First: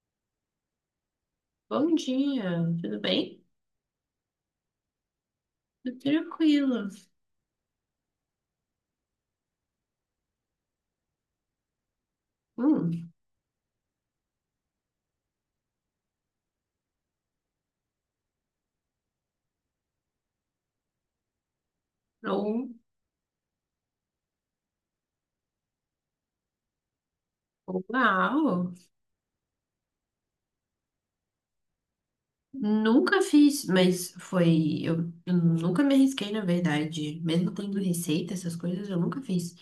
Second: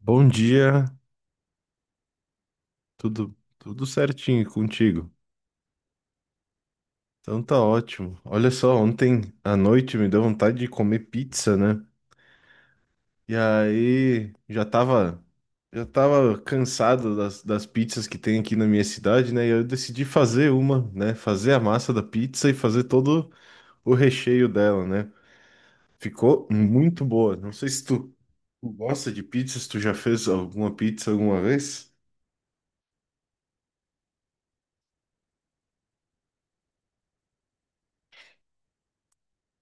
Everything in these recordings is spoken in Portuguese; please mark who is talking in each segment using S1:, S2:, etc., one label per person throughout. S1: Bom dia,
S2: Bom dia, tudo
S1: tudo
S2: bem?
S1: tudo certinho contigo.
S2: Tudo tranquilo.
S1: Então tá ótimo. Olha só, ontem à noite me deu vontade de comer pizza, né?
S2: Hum,
S1: E aí já tava cansado das pizzas que tem aqui na minha cidade, né? E eu decidi fazer uma, né? Fazer a massa da pizza e
S2: ou,
S1: fazer todo o recheio dela, né? Ficou muito boa. Não sei se tu
S2: uau,
S1: gosta de pizzas, tu já fez alguma pizza alguma vez?
S2: nunca fiz, mas foi, eu nunca me arrisquei, na verdade. Mesmo tendo receita, essas coisas, eu nunca fiz.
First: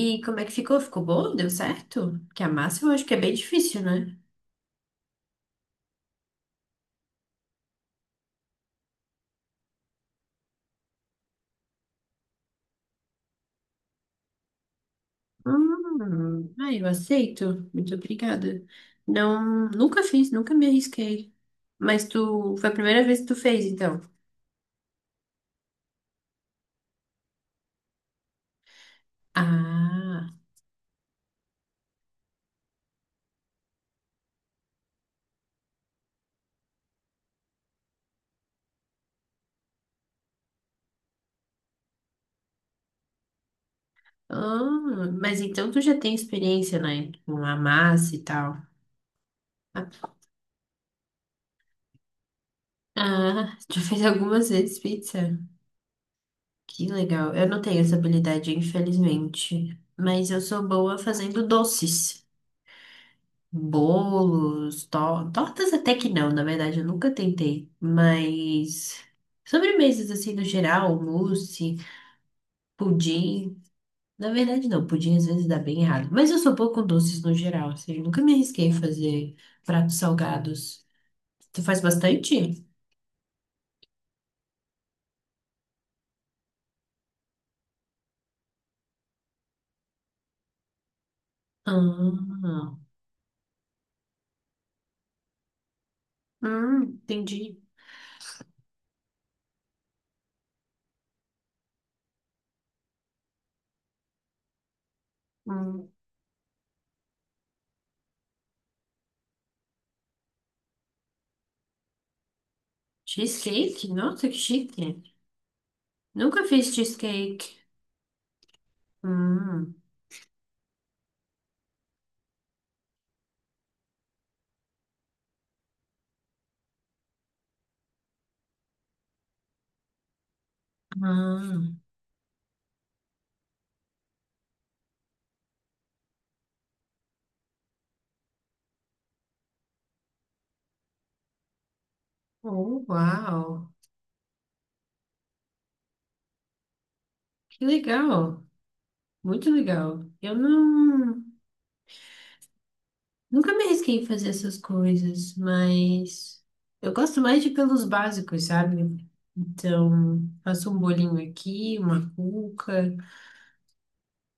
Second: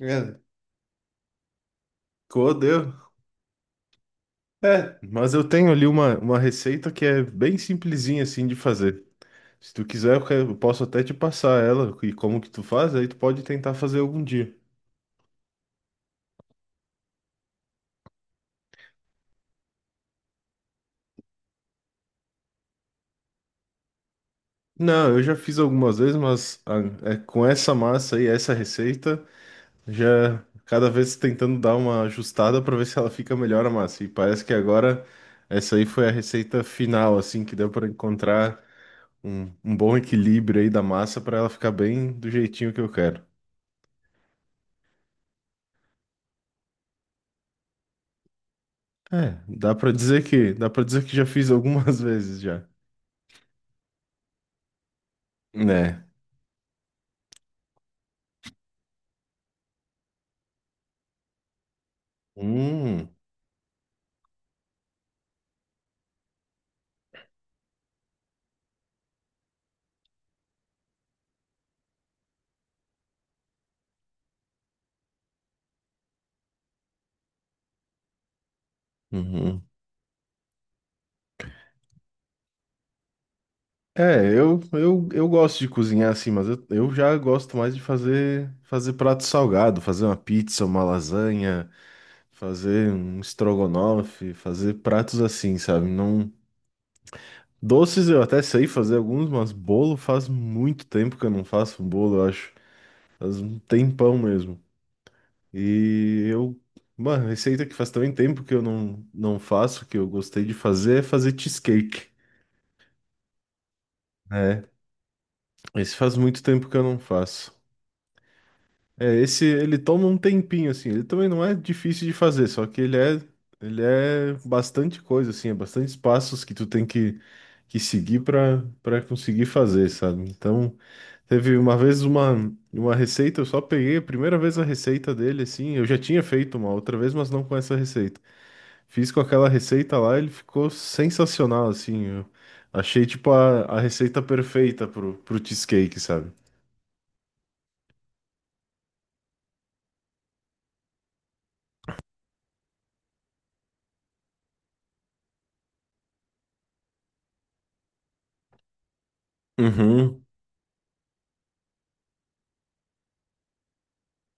S2: E
S1: É.
S2: como é que ficou? Ficou bom? Deu certo? Que a
S1: Ficou,
S2: massa eu
S1: deu.
S2: acho que é bem difícil, né?
S1: É, mas eu tenho ali uma receita que é bem simplesinha assim de fazer. Se tu quiser, eu posso até te passar ela e como que tu faz, aí tu pode tentar fazer algum dia.
S2: Ah, eu aceito. Muito obrigada. Não, nunca fiz, nunca me arrisquei. Mas tu, foi a primeira vez que tu fez, então?
S1: Não, eu já fiz algumas vezes, mas é, com essa massa aí, essa receita,
S2: Ah.
S1: já cada vez tentando dar uma ajustada para ver se ela fica melhor a massa. E parece que agora essa aí foi a receita final, assim, que deu para encontrar um bom equilíbrio aí da massa para ela ficar bem do jeitinho que eu quero.
S2: Ah, mas então tu já tem experiência, né? Com a massa e tal.
S1: É,
S2: Ah,
S1: dá para dizer que já fiz algumas vezes já.
S2: já fez algumas vezes pizza.
S1: Né?
S2: Que legal. Eu não tenho essa habilidade, infelizmente. Mas eu sou boa fazendo doces.
S1: Hum,
S2: Bolos, tortas até que não, na verdade, eu nunca tentei. Mas sobremesas assim no geral, mousse, pudim. Na verdade, não, pudim às vezes dá bem errado. Mas eu sou boa com doces no geral, assim, eu nunca me arrisquei a fazer
S1: uhum.
S2: pratos salgados. Você faz bastante?
S1: É, eu gosto de cozinhar assim, mas eu já gosto mais de fazer prato salgado, fazer uma pizza, uma lasanha,
S2: Ah,
S1: fazer um estrogonofe, fazer pratos assim, sabe? Não,
S2: entendi.
S1: doces eu até sei fazer alguns, mas bolo faz muito tempo que eu não faço um bolo, eu acho. Faz um tempão mesmo.
S2: Hum.
S1: E eu, uma receita que faz também tempo que eu não faço, que eu gostei de fazer, é fazer cheesecake,
S2: Cheesecake? Nossa, que
S1: né?
S2: chique.
S1: Esse faz muito
S2: Nunca
S1: tempo
S2: fiz
S1: que eu não
S2: cheesecake.
S1: faço. É, esse
S2: Hum.
S1: ele toma um tempinho assim, ele também não é difícil de fazer, só que ele é bastante coisa assim, é bastante passos que tu tem que seguir para conseguir fazer, sabe? Então, teve
S2: Ah,
S1: uma vez uma receita, eu só peguei a primeira vez a receita dele assim, eu já tinha feito uma outra vez, mas não com essa receita. Fiz com aquela receita lá, ele ficou sensacional, assim. Eu
S2: oh,
S1: achei, tipo,
S2: uau.
S1: a receita perfeita pro cheesecake, sabe?
S2: Que legal. Muito legal. Eu não, nunca me arrisquei em fazer essas coisas, mas eu gosto mais de pelos básicos, sabe? Então,
S1: Uhum.
S2: faço um bolinho aqui, uma cuca.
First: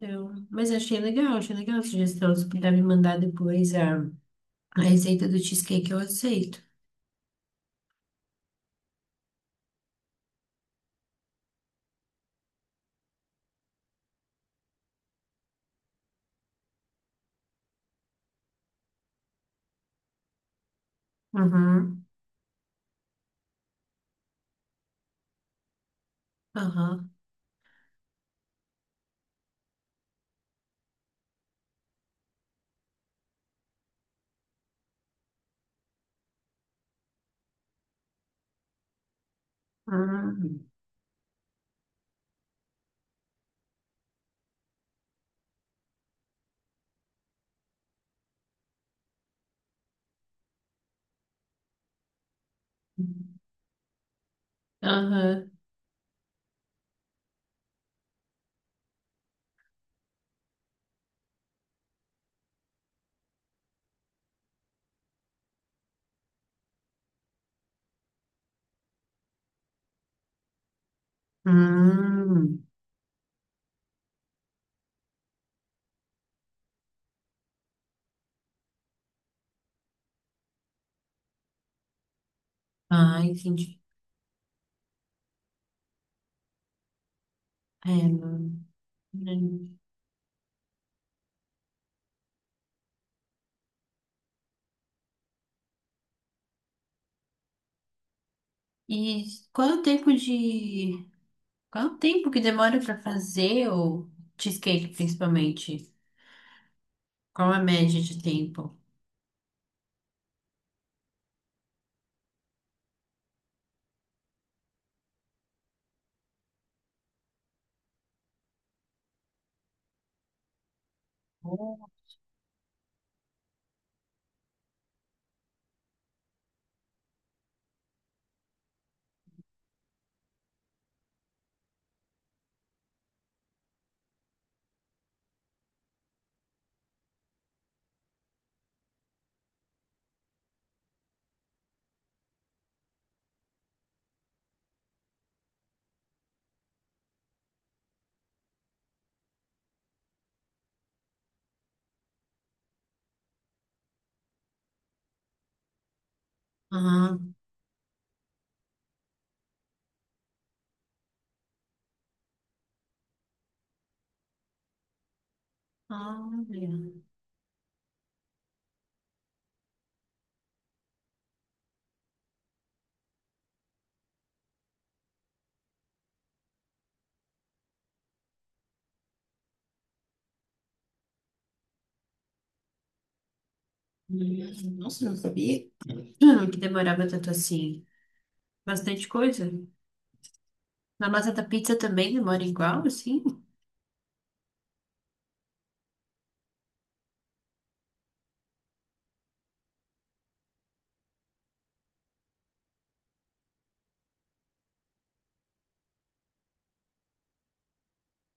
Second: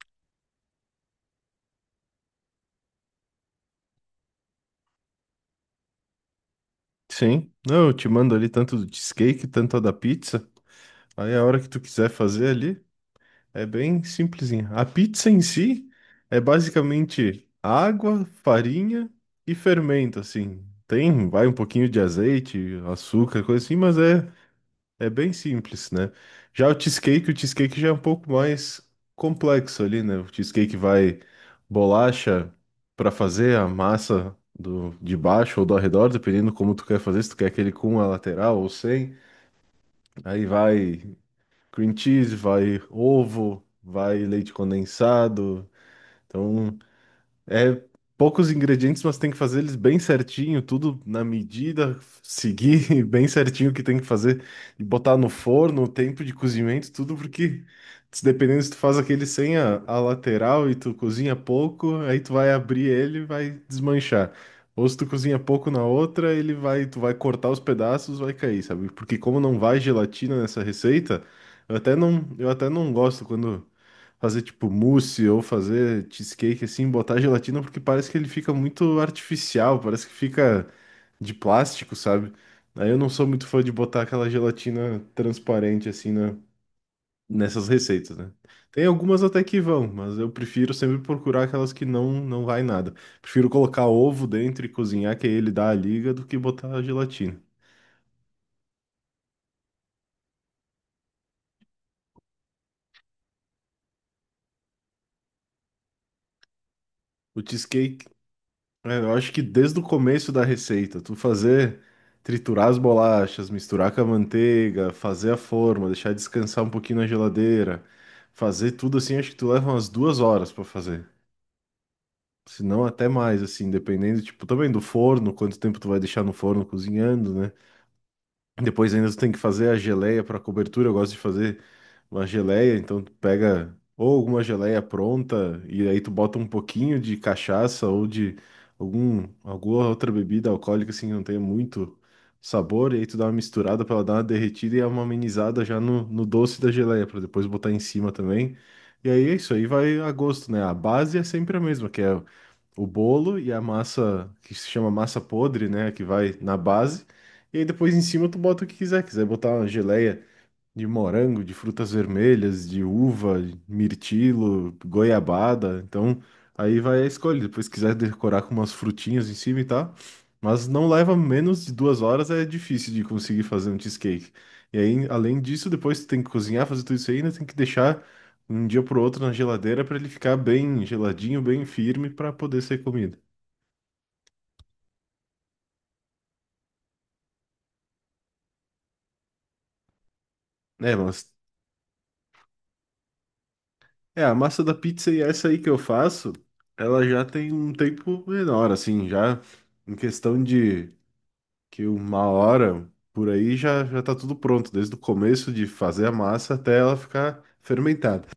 S2: Então, mas achei legal a sugestão. Se puder me mandar depois a receita do cheesecake eu aceito.
S1: Sim. Não, eu te mando ali tanto do cheesecake, tanto a da pizza. Aí a hora que tu quiser fazer ali, é bem simplesinha. A pizza em si é basicamente água, farinha e fermento, assim. Tem, vai um pouquinho de
S2: Uhum,
S1: azeite, açúcar, coisa assim, mas é bem simples, né? Já
S2: aham,
S1: o cheesecake já é um pouco mais complexo ali, né? O cheesecake vai bolacha para fazer a massa do de baixo ou do arredor, dependendo como tu quer fazer, se tu quer aquele com a lateral ou sem. Aí
S2: uhum,
S1: vai cream cheese, vai ovo, vai leite condensado. Então é poucos ingredientes, mas tem que fazer eles bem certinho, tudo na medida, seguir bem certinho o que tem que fazer e botar no
S2: aham,
S1: forno, o tempo de cozimento, tudo porque se dependendo se tu faz aquele sem a lateral e tu cozinha pouco, aí tu vai abrir ele e vai desmanchar. Ou se tu cozinha pouco na outra, ele vai, tu vai cortar os pedaços, vai cair, sabe? Porque como não vai gelatina nessa receita, eu
S2: uhum.
S1: até não gosto quando fazer tipo mousse ou fazer cheesecake assim, botar gelatina, porque parece que ele fica muito artificial, parece que fica de plástico, sabe? Aí eu não
S2: Ah,
S1: sou muito fã de
S2: entendi.
S1: botar aquela gelatina transparente assim nessas
S2: É,
S1: receitas, né?
S2: não-
S1: Tem algumas até que
S2: não-
S1: vão, mas eu prefiro sempre procurar aquelas que não vai nada. Prefiro colocar ovo dentro e cozinhar, que aí ele dá a liga, do que botar a gelatina.
S2: E qual é o tempo de... Qual é o tempo que demora para fazer o cheesecake, principalmente?
S1: O
S2: Qual é a média
S1: cheesecake.
S2: de tempo?
S1: É, eu acho que desde o começo da receita, tu fazer, triturar as bolachas, misturar com a manteiga, fazer a forma, deixar descansar um pouquinho na geladeira, fazer tudo assim, acho que tu leva umas 2 horas pra fazer. Se não, até mais, assim, dependendo, tipo, também do forno, quanto tempo tu vai deixar no forno cozinhando, né? Depois ainda tu tem que fazer a geleia para cobertura. Eu gosto de fazer uma geleia, então tu pega ou alguma geleia pronta e aí tu bota um pouquinho de cachaça ou de alguma outra bebida alcoólica assim que não tenha muito sabor, e aí tu dá uma misturada para ela dar uma derretida e é uma amenizada já no doce da geleia para depois botar em cima também. E aí é isso aí vai a gosto, né? A base é sempre a mesma, que é o bolo e a massa que se chama massa podre, né? Que vai na base.
S2: Ah,
S1: E aí depois em cima tu bota o que quiser. Quiser botar uma geleia de morango, de frutas vermelhas, de uva, mirtilo, goiabada. Então, aí vai
S2: olha.
S1: a escolha. Depois, se quiser decorar com umas frutinhas em cima e tal. Mas não leva menos de 2 horas, é difícil de conseguir fazer um cheesecake. E aí, além disso, depois tu tem que cozinhar, fazer tudo isso aí, ainda tem que deixar um dia pro outro na geladeira para ele ficar bem geladinho, bem firme para poder ser comido.
S2: Nossa, não sabia. Que demorava tanto assim. Bastante coisa.
S1: É,
S2: Na massa
S1: mas
S2: da pizza também demora igual, assim?
S1: É, a massa da pizza e essa aí que eu faço, ela já tem um tempo menor, assim, já em questão de que 1 hora por aí já, já tá tudo pronto, desde o começo de fazer a massa até ela ficar fermentada.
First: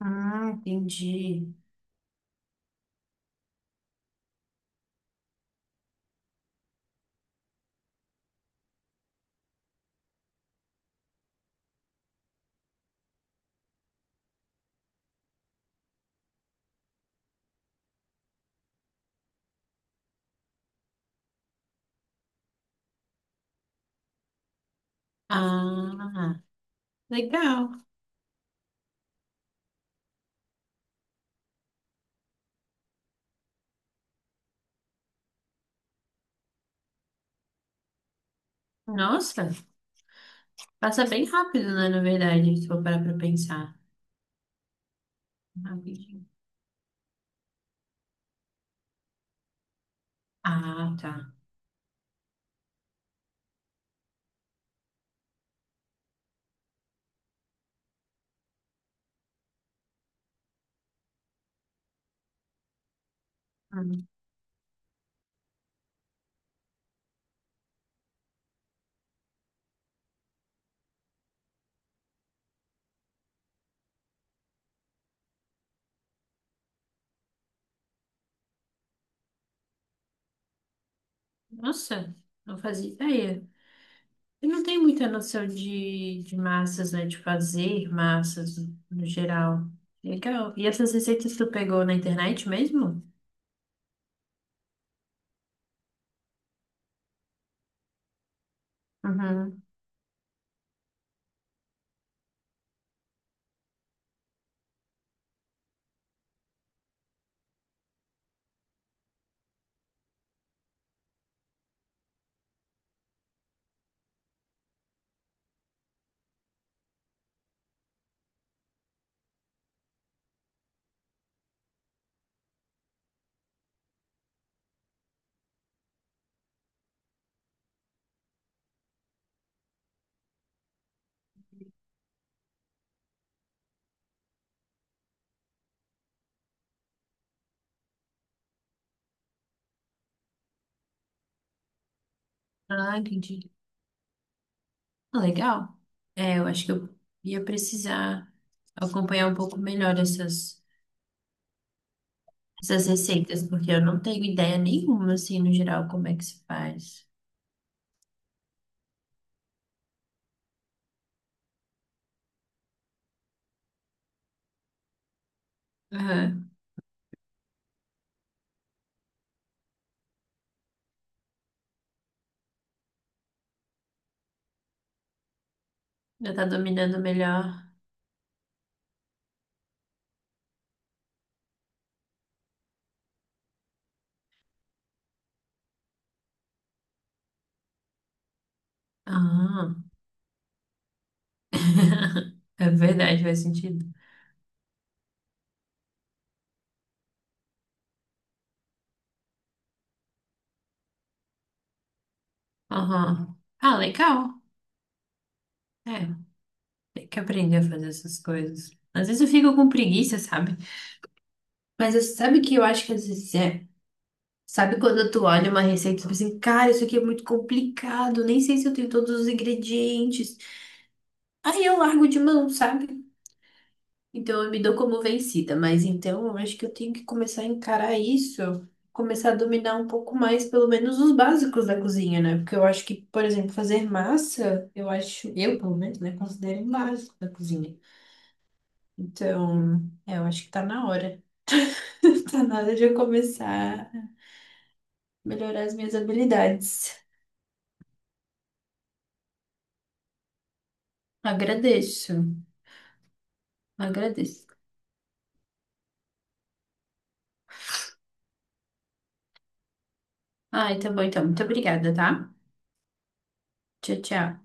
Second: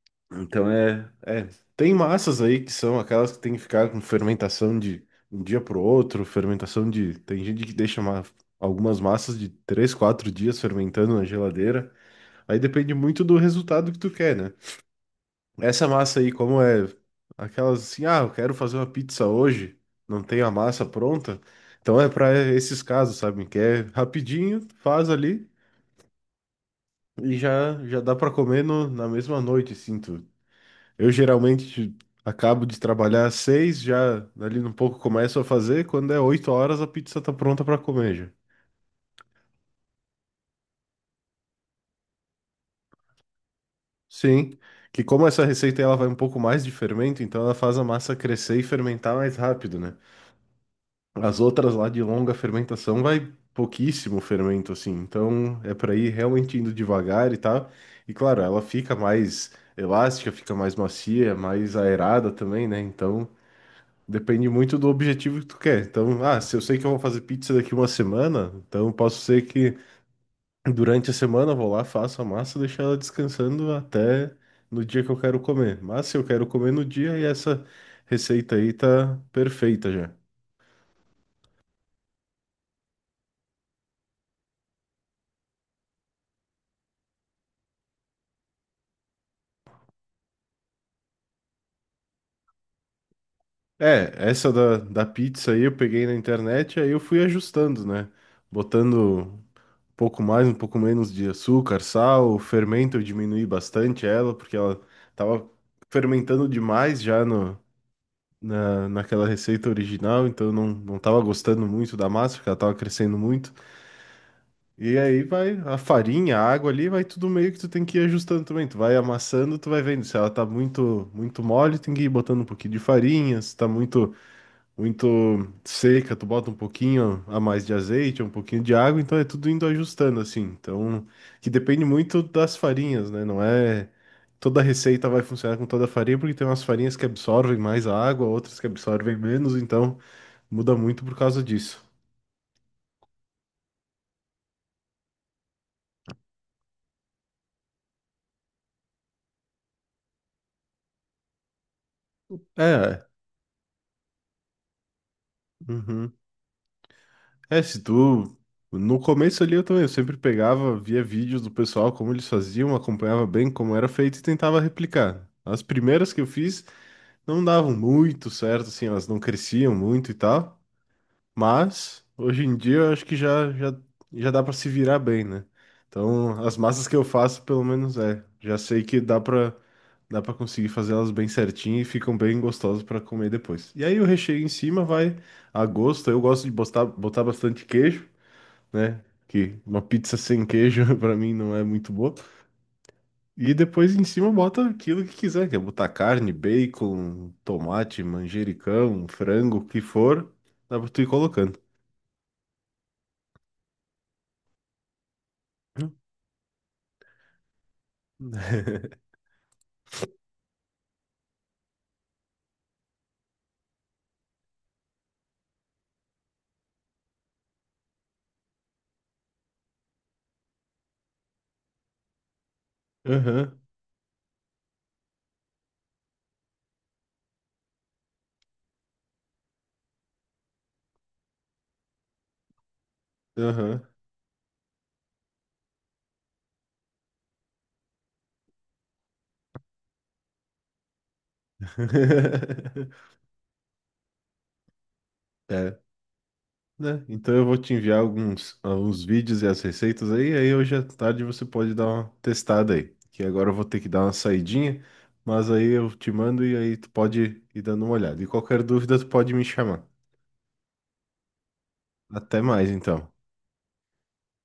S2: Ah,
S1: Então
S2: entendi.
S1: tem massas aí que são aquelas que tem que ficar com fermentação de um dia pro outro, fermentação de, tem gente que deixa algumas massas de 3, 4 dias fermentando na geladeira. Aí depende muito do resultado que tu quer, né? Essa massa aí, como é aquelas assim, ah, eu quero fazer uma pizza hoje, não tenho a massa pronta. Então é para esses casos, sabe? Que é rapidinho, faz ali
S2: Ah,
S1: e já
S2: legal.
S1: já dá para comer na mesma noite, sinto. Eu geralmente acabo de trabalhar às 6h, já ali um pouco começo a fazer, quando é 8 horas a pizza tá pronta para comer já.
S2: Nossa, passa bem rápido, né, na verdade, se for parar pra pensar.
S1: Sim, que como essa receita ela vai um
S2: Rapidinho.
S1: pouco mais de fermento, então ela faz a massa crescer e fermentar mais rápido, né?
S2: Ah, tá.
S1: As outras lá de longa fermentação vai pouquíssimo fermento, assim. Então é para ir realmente indo devagar e tal. E claro, ela fica mais elástica, fica mais macia, mais aerada também, né? Então
S2: Ah,
S1: depende muito do objetivo que tu quer. Então, ah, se eu sei que eu vou fazer pizza daqui uma semana, então posso ser que durante a semana eu vou lá, faço a massa, deixo ela descansando até no dia que eu quero comer. Mas se eu quero comer no dia, e essa receita aí tá perfeita já.
S2: nossa, não fazia ideia. Eu não tenho muita noção de massas, né, de fazer massas no geral. Legal. E essas receitas tu pegou na internet mesmo?
S1: É, essa da pizza aí eu peguei na internet, aí eu fui ajustando, né? Botando um
S2: Uhum.
S1: pouco mais, um pouco menos de açúcar, sal, o fermento eu diminuí bastante ela, porque ela tava fermentando demais já no, na, naquela receita original, então eu não tava gostando muito da massa, porque ela tava crescendo muito. E aí vai a farinha, a água ali, vai tudo meio que tu tem que ir ajustando também. Tu vai amassando, tu vai vendo se ela tá muito mole, tem que ir botando um pouquinho de farinha, se tá muito seca, tu bota um pouquinho a mais de azeite, um pouquinho de água, então é tudo indo ajustando assim. Então, que depende muito das farinhas, né? Não é toda receita vai funcionar com toda a farinha, porque tem umas farinhas que absorvem mais a água, outras que absorvem menos, então muda muito por causa disso.
S2: Ah, entendi. Ah, legal. É, eu acho que eu ia precisar acompanhar um pouco melhor essas
S1: É,
S2: receitas, porque eu não tenho ideia nenhuma, assim, no geral, como
S1: uhum.
S2: é que se faz.
S1: É, se tu No começo ali eu também, eu sempre pegava, via vídeos do pessoal, como eles faziam, acompanhava bem como era feito e tentava replicar. As primeiras que eu
S2: Aham.
S1: fiz, não davam muito certo, assim, elas não cresciam muito e tal, mas hoje em dia eu acho que já dá para se virar bem, né?
S2: Já
S1: Então,
S2: tá
S1: as massas que
S2: dominando
S1: eu faço,
S2: melhor.
S1: pelo menos é, já sei que dá para conseguir fazer elas bem certinho e ficam bem gostosas para comer depois. E aí o recheio em cima vai a gosto. Eu gosto de botar bastante queijo, né? Que
S2: Ah,
S1: uma pizza sem queijo para mim não é muito boa.
S2: é verdade, faz
S1: E
S2: sentido.
S1: depois em cima bota aquilo que quiser, quer botar carne, bacon, tomate, manjericão, frango, o que for, dá pra tu ir colocando.
S2: Aham. Ah, legal. É, tem que aprender a fazer essas coisas. Às vezes eu fico com preguiça, sabe? Mas sabe que eu acho que às vezes é. Sabe quando tu olha uma receita e tu pensa, assim, cara, isso aqui é muito complicado, nem sei se eu tenho todos os ingredientes. Aí eu largo de mão, sabe?
S1: Aham,
S2: Então eu me dou como vencida, mas então eu acho que eu tenho que começar a encarar isso, começar a dominar um pouco mais, pelo menos, os básicos da cozinha, né? Porque eu acho que, por exemplo,
S1: aham.
S2: fazer massa, eu acho, eu pelo menos, né, considero um básico da cozinha. Então, é, eu acho que tá na hora. Tá na hora de eu começar a melhorar as
S1: É,
S2: minhas habilidades.
S1: né? Então eu vou te enviar alguns vídeos e as receitas aí, aí hoje à tarde você pode dar uma
S2: Agradeço,
S1: testada aí. Que agora eu vou ter que dar uma
S2: agradeço.
S1: saidinha, mas aí eu te mando e aí tu pode ir dando uma olhada. E qualquer dúvida tu pode me chamar.
S2: Ah, tá bom então. Muito obrigada, tá?
S1: Até mais então.
S2: Tchau, tchau.